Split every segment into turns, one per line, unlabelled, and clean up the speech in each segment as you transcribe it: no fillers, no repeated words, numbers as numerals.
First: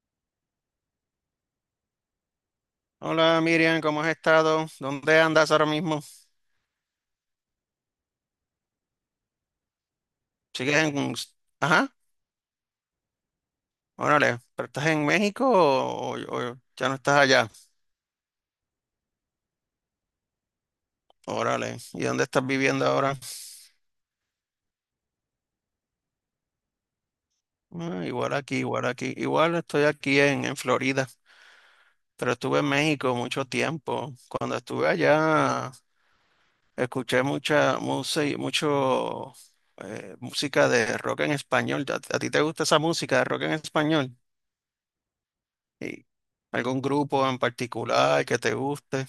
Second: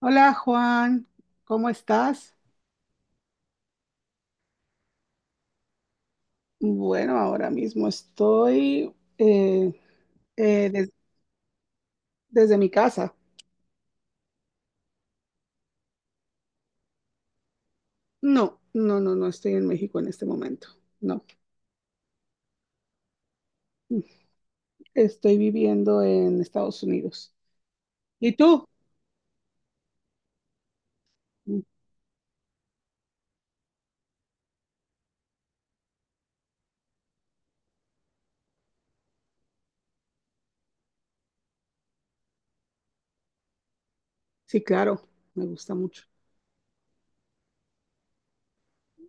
Hola Juan, ¿cómo estás?
Hola Miriam, ¿cómo has estado? ¿Dónde andas ahora mismo?
Bueno, ahora mismo estoy eh,
¿Sigues
des-
en... Ajá,
desde mi casa.
órale, ¿pero estás en México o ya no estás allá?
No, no, no, no estoy en México en este momento. No,
Órale, ¿y dónde estás viviendo ahora?
estoy viviendo en Estados Unidos.
Ah, igual
¿Y
aquí,
tú?
igual aquí, igual estoy aquí en Florida, pero estuve en México mucho tiempo. Cuando estuve allá, escuché mucha música, mucho música de rock en español. ¿A ti te gusta esa música de rock en español?
Sí, claro, me gusta mucho.
¿Y algún grupo en particular que te guste?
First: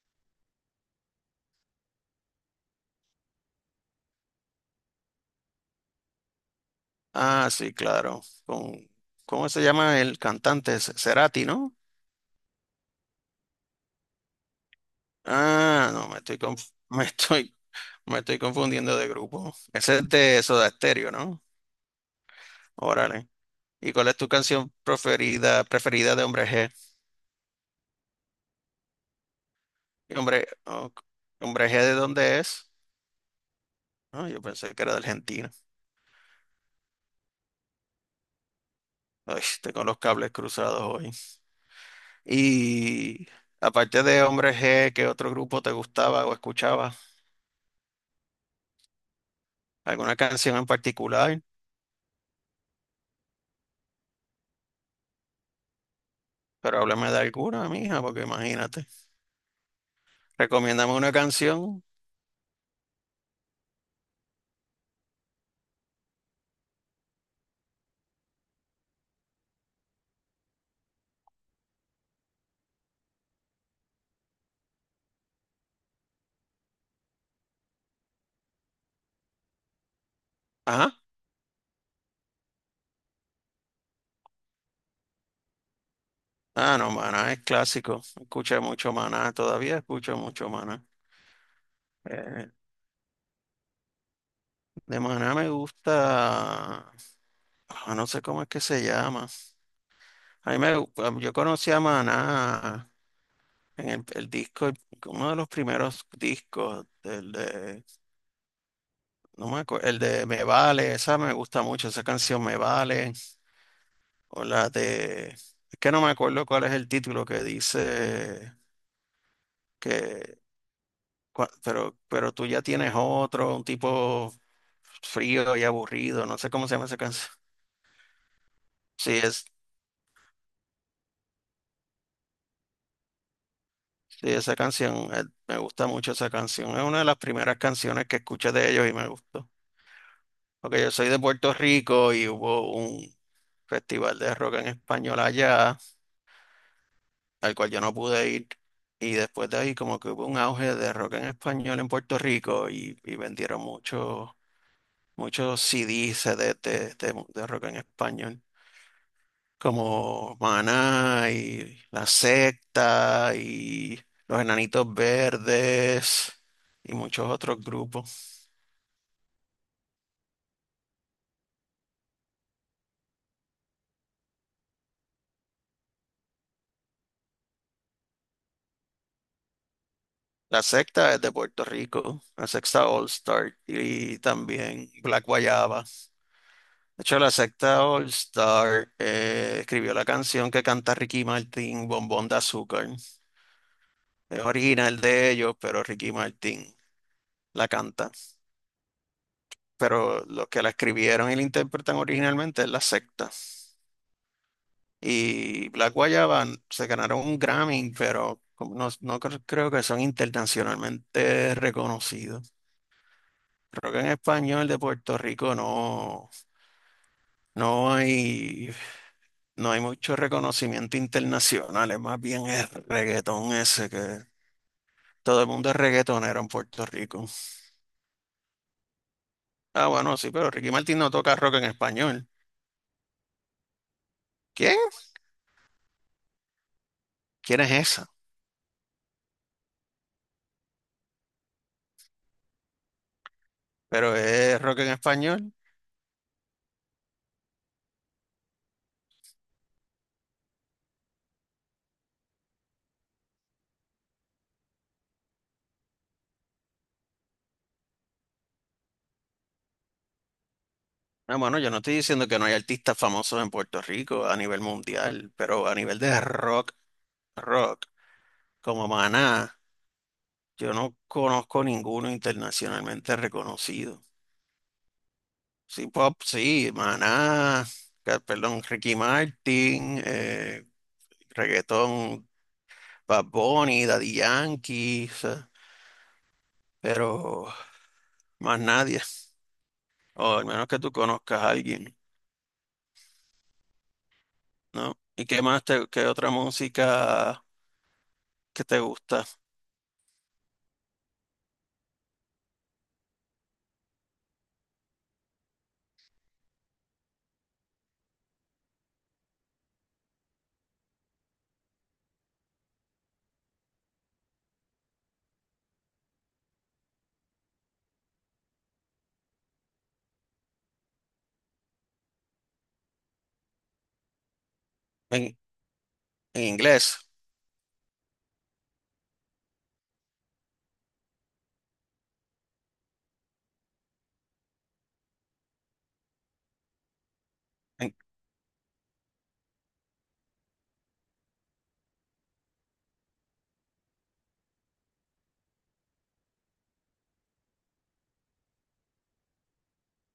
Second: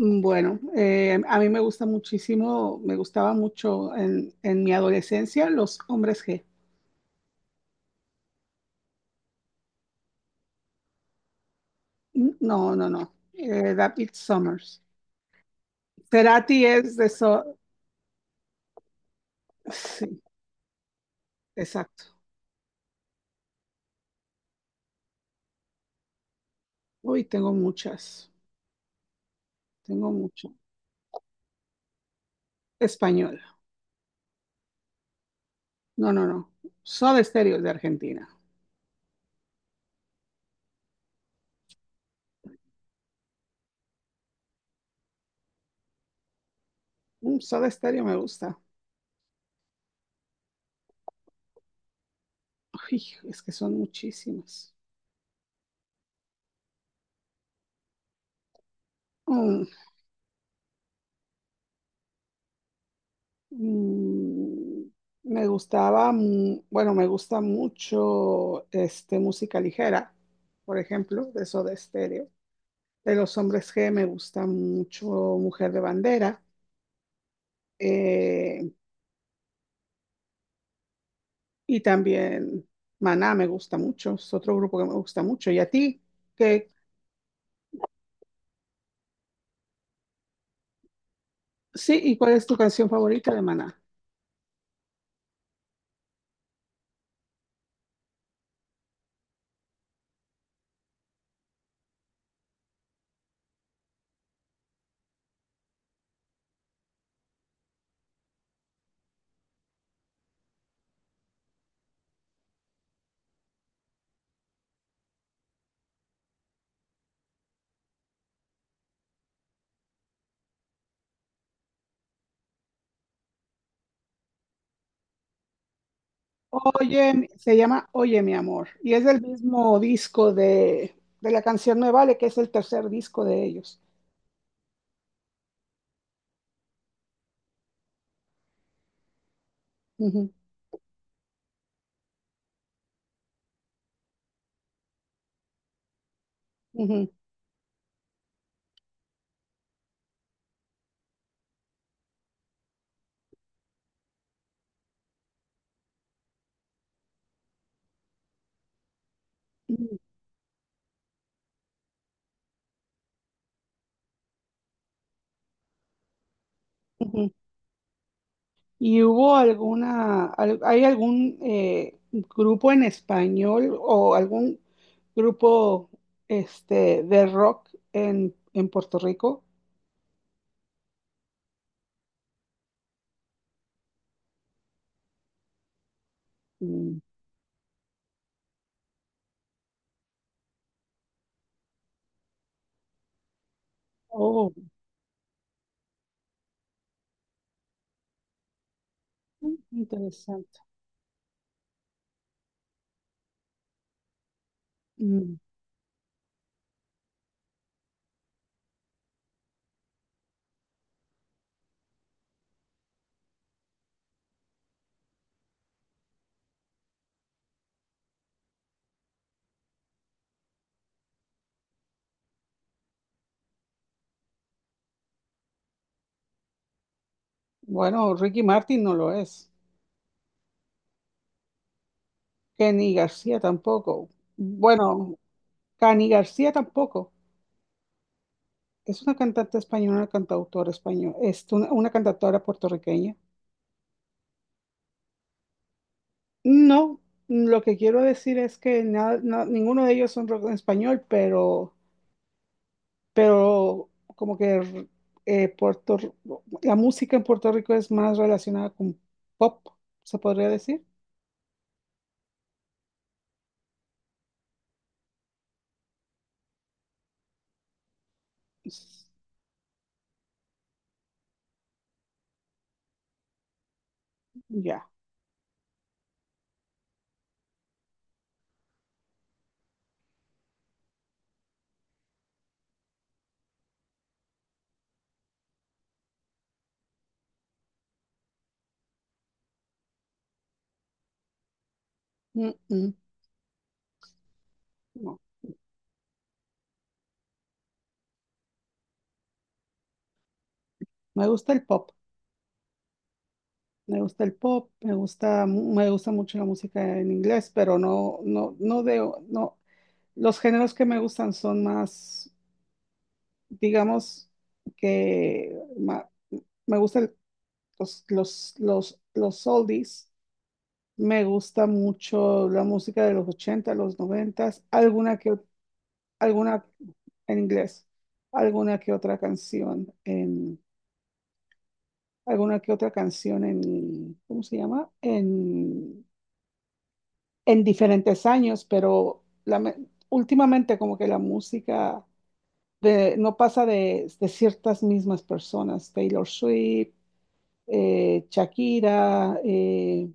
Bueno, a mí me gusta muchísimo, me gustaba mucho en mi adolescencia los Hombres G.
Ah, sí, claro. Con, ¿cómo se llama el cantante? Cerati, ¿no?
No, no, no. David Summers.
Ah, no,
Cerati es de eso.
me estoy confundiendo de grupo. Ese es
Sí,
de Soda Stereo, ¿no?
exacto.
Órale. ¿Y cuál es tu canción preferida de Hombre G?
Uy, tengo muchas, tengo
Y Hombre,
mucho.
oh, ¿Hombre G de dónde es?
Español.
Ah, yo pensé que era de Argentina.
No, no, no. Soda Stereo es de Argentina.
Ay, tengo los cables cruzados hoy. Y aparte de Hombre G, ¿qué otro grupo te gustaba o escuchabas?
Mm, Soda Stereo me gusta.
¿Alguna canción en particular?
Uy, es que son muchísimas.
Pero háblame de alguna, mija, porque imagínate.
Mm,
Recomiéndame una canción.
mm, bueno, me gusta mucho este, música ligera, por ejemplo, de Soda Stereo. De los Hombres G me gusta mucho Mujer de Bandera. eh,
Ajá.
y también Maná me gusta mucho. Es otro grupo que me gusta mucho. ¿Y a ti? ¿Qué,
Ah, no, Maná es clásico. Escuché mucho Maná, todavía escucho mucho Maná.
sí, y cuál es
Eh,
tu canción favorita de Maná?
de Maná me gusta, ah, no sé cómo es que se llama. A mí me, gu- ah, yo conocí a Maná en el disco, uno de los primeros discos, el de, no me acuerdo, el de Me Vale, esa me gusta mucho, esa canción Me Vale, o la de... Es que no me acuerdo cuál es el título que dice. Que, pero tú ya tienes otro, un tipo frío y aburrido, no sé cómo se llama esa canción.
Se llama Oye, mi amor, y es
Sí,
del
es,
mismo disco de la canción Me Vale, que es el tercer disco de ellos.
sí, esa canción, me gusta mucho esa canción. Es una de las primeras canciones que escuché de ellos y me gustó.
Ujú,
Porque yo soy de Puerto Rico y hubo un festival de rock en español allá,
ujú,
al cual yo no pude ir. Y después de ahí como que hubo un auge de rock en español en Puerto Rico y vendieron muchos CDs, CDs de rock en español.
ujú,
Como Maná y La Secta y Los Enanitos Verdes y muchos
ujú.
otros grupos.
¿Y hubo alguna, al- hay algún grupo en español o algún grupo este, de rock en Puerto Rico?
La Secta es de Puerto Rico, La Secta All Star y también Black Guayaba.
Mm,
De hecho, La Secta All Star escribió la canción que canta Ricky Martin, Bombón de Azúcar. Es
oh,
original de ellos, pero Ricky Martin la canta. Pero los
interesante.
que la escribieron y la interpretan originalmente es La Secta.
Mm,
Y Black Guayaba se ganaron un Grammy, pero como no, creo que son internacionalmente reconocidos. Creo que en español de Puerto Rico no, no hay, no hay mucho reconocimiento internacional, es más bien el reggaetón ese que todo el mundo es reggaetonero en Puerto Rico.
bueno, Ricky Martin no lo es.
Ah, bueno, sí, pero Ricky Martin no toca rock en español.
Kenny García tampoco.
¿Quién?
Bueno, Cani García tampoco.
¿Quién es esa?
Es una cantante española, una cantautora española, es una cantautora puertorriqueña.
Pero es rock en español.
No, lo que quiero decir es que ninguno de ellos son rock en español, pero como que eh, Puerto R- la música en Puerto Rico es más relacionada con pop, se podría decir.
Ah, bueno, yo no estoy diciendo que no hay artistas famosos en Puerto Rico a nivel mundial, pero a nivel de rock, rock, como
S-
Maná, yo no conozco ninguno internacionalmente reconocido.
ya,
Sí, pop, sí, Maná, perdón, Ricky Martin, reggaetón, Bad Bunny, Daddy Yankee, o sea, pero más nadie, o al menos que tú conozcas a alguien,
mm, mm,
¿no?
no.
¿Y qué más te, qué otra música que te gusta
Me gusta el pop, me gusta el pop, me gusta mucho la música en inglés, pero no de, no, los géneros que me gustan son más, digamos, que ma- me gusta los oldies. Me gusta mucho la música de los 80 los 90,
en, en
alguna
inglés?
en inglés, alguna que otra canción en, alguna que otra canción en, ¿cómo se llama? En diferentes años, pero últimamente como que no pasa de ciertas mismas personas, Taylor Swift, Shakira, eh,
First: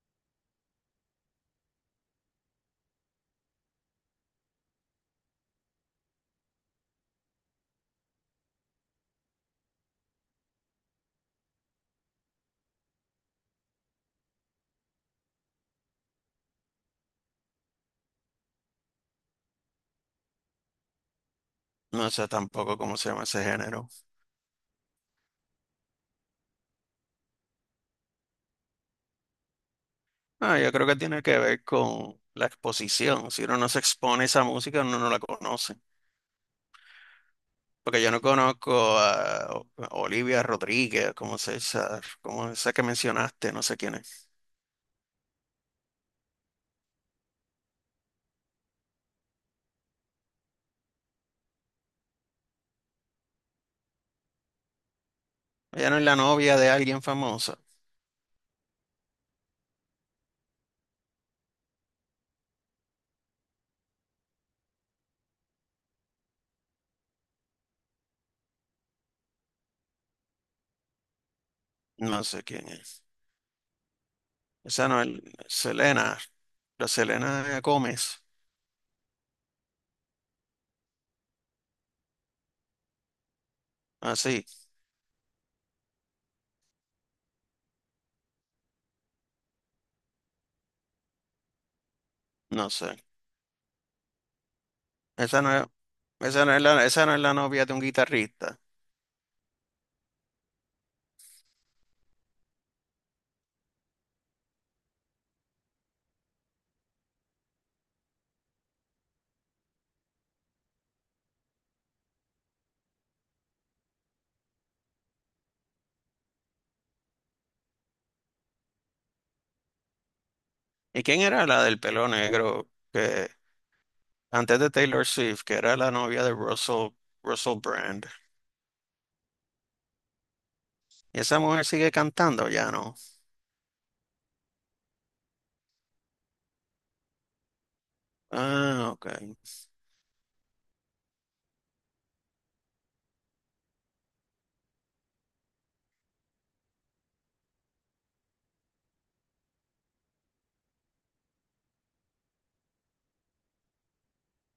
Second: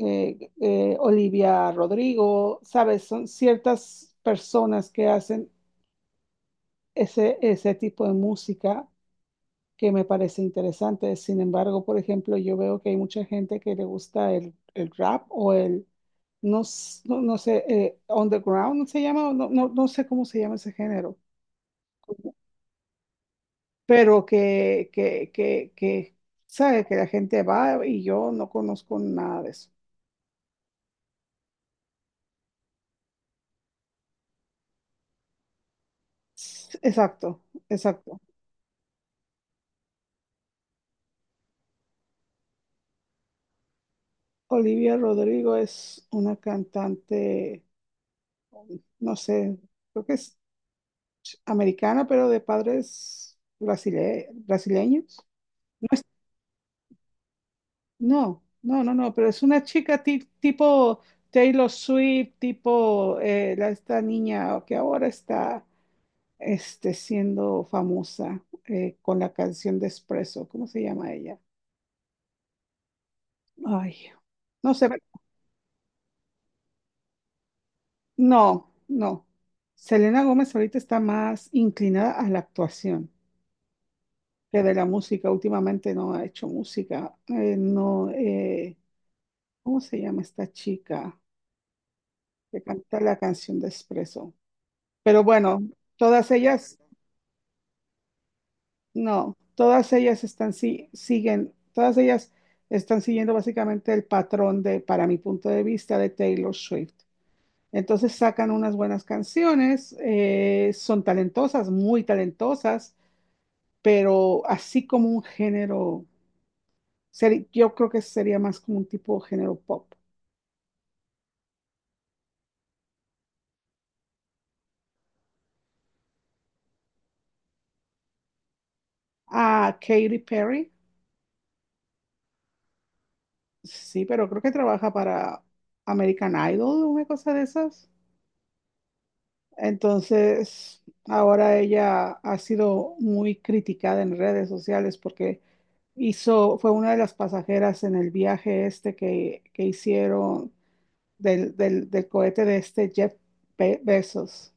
eh, eh, Olivia Rodrigo, ¿sabes? Son ciertas personas que hacen ese tipo de música que me parece interesante. Sin embargo, por ejemplo, yo veo que hay mucha gente que le gusta el rap o el, no sé, underground, ¿no se llama, no sé cómo se llama ese género,
No sé tampoco cómo se llama ese género.
pero que, ¿sabe? Que la gente va y yo no conozco nada de eso.
Ah, yo creo que tiene que ver con la exposición. Si uno no se expone a esa música, uno no la conoce.
S- exacto,
Porque yo
exacto.
no conozco a Olivia Rodríguez, como se esa, como esa que mencionaste, no sé quién es.
Olivia Rodrigo es una cantante, no sé, creo que es americana, pero de padres brasileños. No,
Ella no es
es-
la novia de alguien famoso.
no, pero es una chica tipo Taylor Swift, tipo esta niña que ahora está este, siendo famosa con la canción de Espresso. ¿Cómo se llama ella?
No sé quién es.
Ay, no sé,
Esa no es Selena, la Selena Gómez.
no, no. Selena Gómez ahorita está más inclinada a la actuación.
Así,
Que de la música, últimamente no ha hecho música. No, ¿Cómo se llama esta chica que
no sé.
canta la canción de Espresso? Pero
Esa no
bueno,
es,
todas
esa no es
ellas,
la, esa no es la novia de un guitarrista.
no, todas ellas están, si- siguen, todas ellas están siguiendo básicamente el patrón de, para mi punto de vista, de Taylor Swift. Entonces sacan unas buenas canciones, son talentosas, muy talentosas, pero así como un género, yo creo que sería más como un tipo de género pop.
¿Y quién era la del pelo negro? Que antes de Taylor Swift, que era la novia de Russell, Russell Brand.
A Katy Perry.
Y esa mujer sigue cantando, ya no.
Sí, pero creo que trabaja para American Idol, una cosa de esas.
Ah, ok.
Entonces, ahora ella ha sido muy criticada en redes sociales porque hizo, fue una de las pasajeras en el viaje este que hicieron del cohete de este Jeff Bezos.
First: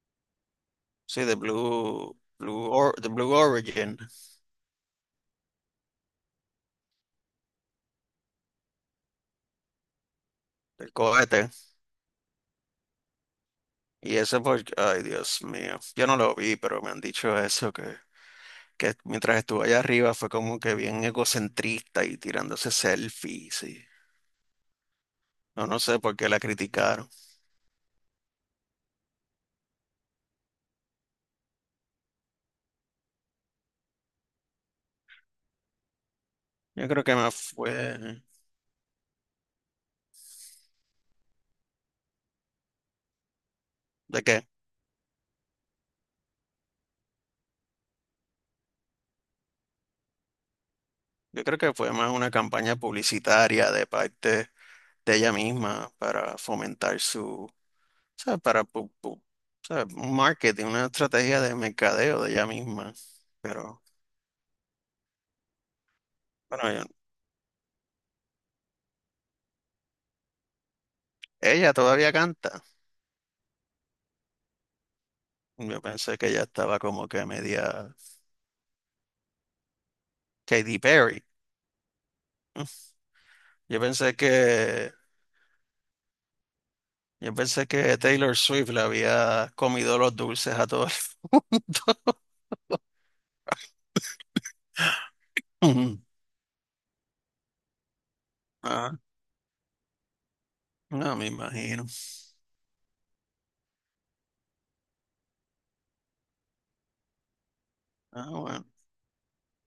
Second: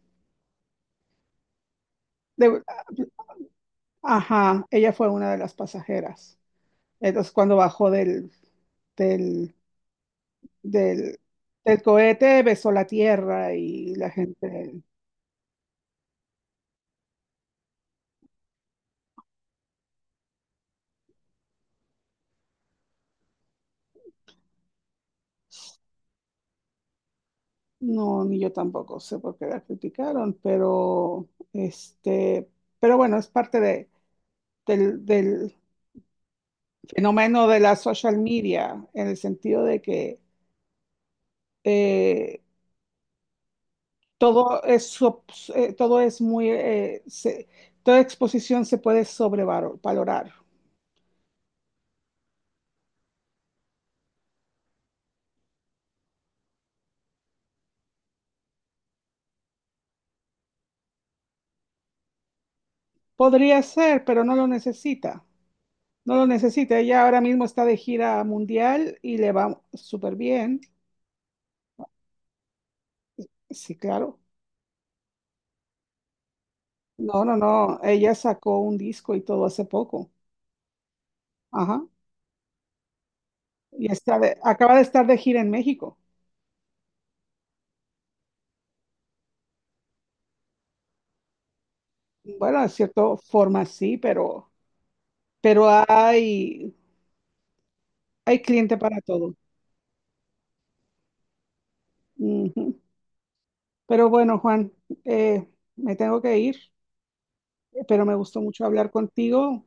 Sí, de Blue,
De-
De Blue Origin,
ajá, ella fue una de las pasajeras. Entonces, cuando bajó del
del
del,
cohete.
del cohete besó la tierra y la
Y ese porque,
gente,
ay, Dios mío. Yo no lo vi, pero me han dicho eso, que mientras estuve allá arriba fue como que bien egocentrista y tirándose selfies. Y- no, no sé por qué la criticaron.
no, ni yo tampoco sé por qué la criticaron, pero este, pero bueno, es parte de, del
Yo creo que más
fenómeno de la
fue,
social media, en el sentido de que eh,
¿de qué?
todo es, sop- todo es muy, toda exposición se puede sobrevalorar.
Yo creo que fue más una campaña publicitaria de parte de ella misma para fomentar su, ¿sabes? ¿Sabes? Un marketing, una estrategia de mercadeo de ella misma.
Podría
Pero
ser, pero no lo necesita. No lo
bueno,
necesita,
yo-
ella ahora mismo está de gira mundial y le va súper bien.
ella todavía canta.
Sí, claro.
Yo pensé que ella estaba como
No,
que
no, no,
media
ella sacó un disco y todo hace poco.
Katy Perry.
Ajá.
Yo
Y
pensé
acaba de
que
estar de gira en México.
yo pensé que Taylor Swift le había comido los dulces a todo el mundo.
Bueno, de cierta forma sí, pero, pero hay, hay cliente
Ah,
para todo.
no me imagino.
Ujú. Pero bueno, Juan, eh, me tengo que ir, pero me
Ah,
gustó mucho
bueno.
hablar contigo.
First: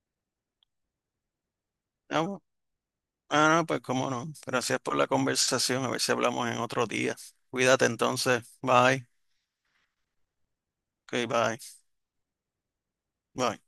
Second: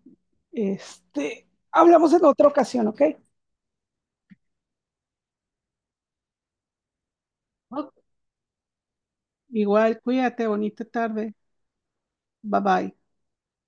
Este, hablamos en
Ah,
otra ocasión, ¿ok?
Ah, no, pues cómo no. Gracias por la conversación. A ver si hablamos en otro día. Cuídate
Ok.
entonces. Bye.
Igual, cuídate, bonita
Ok,
tarde.
bye.
Bye bye.
Bye.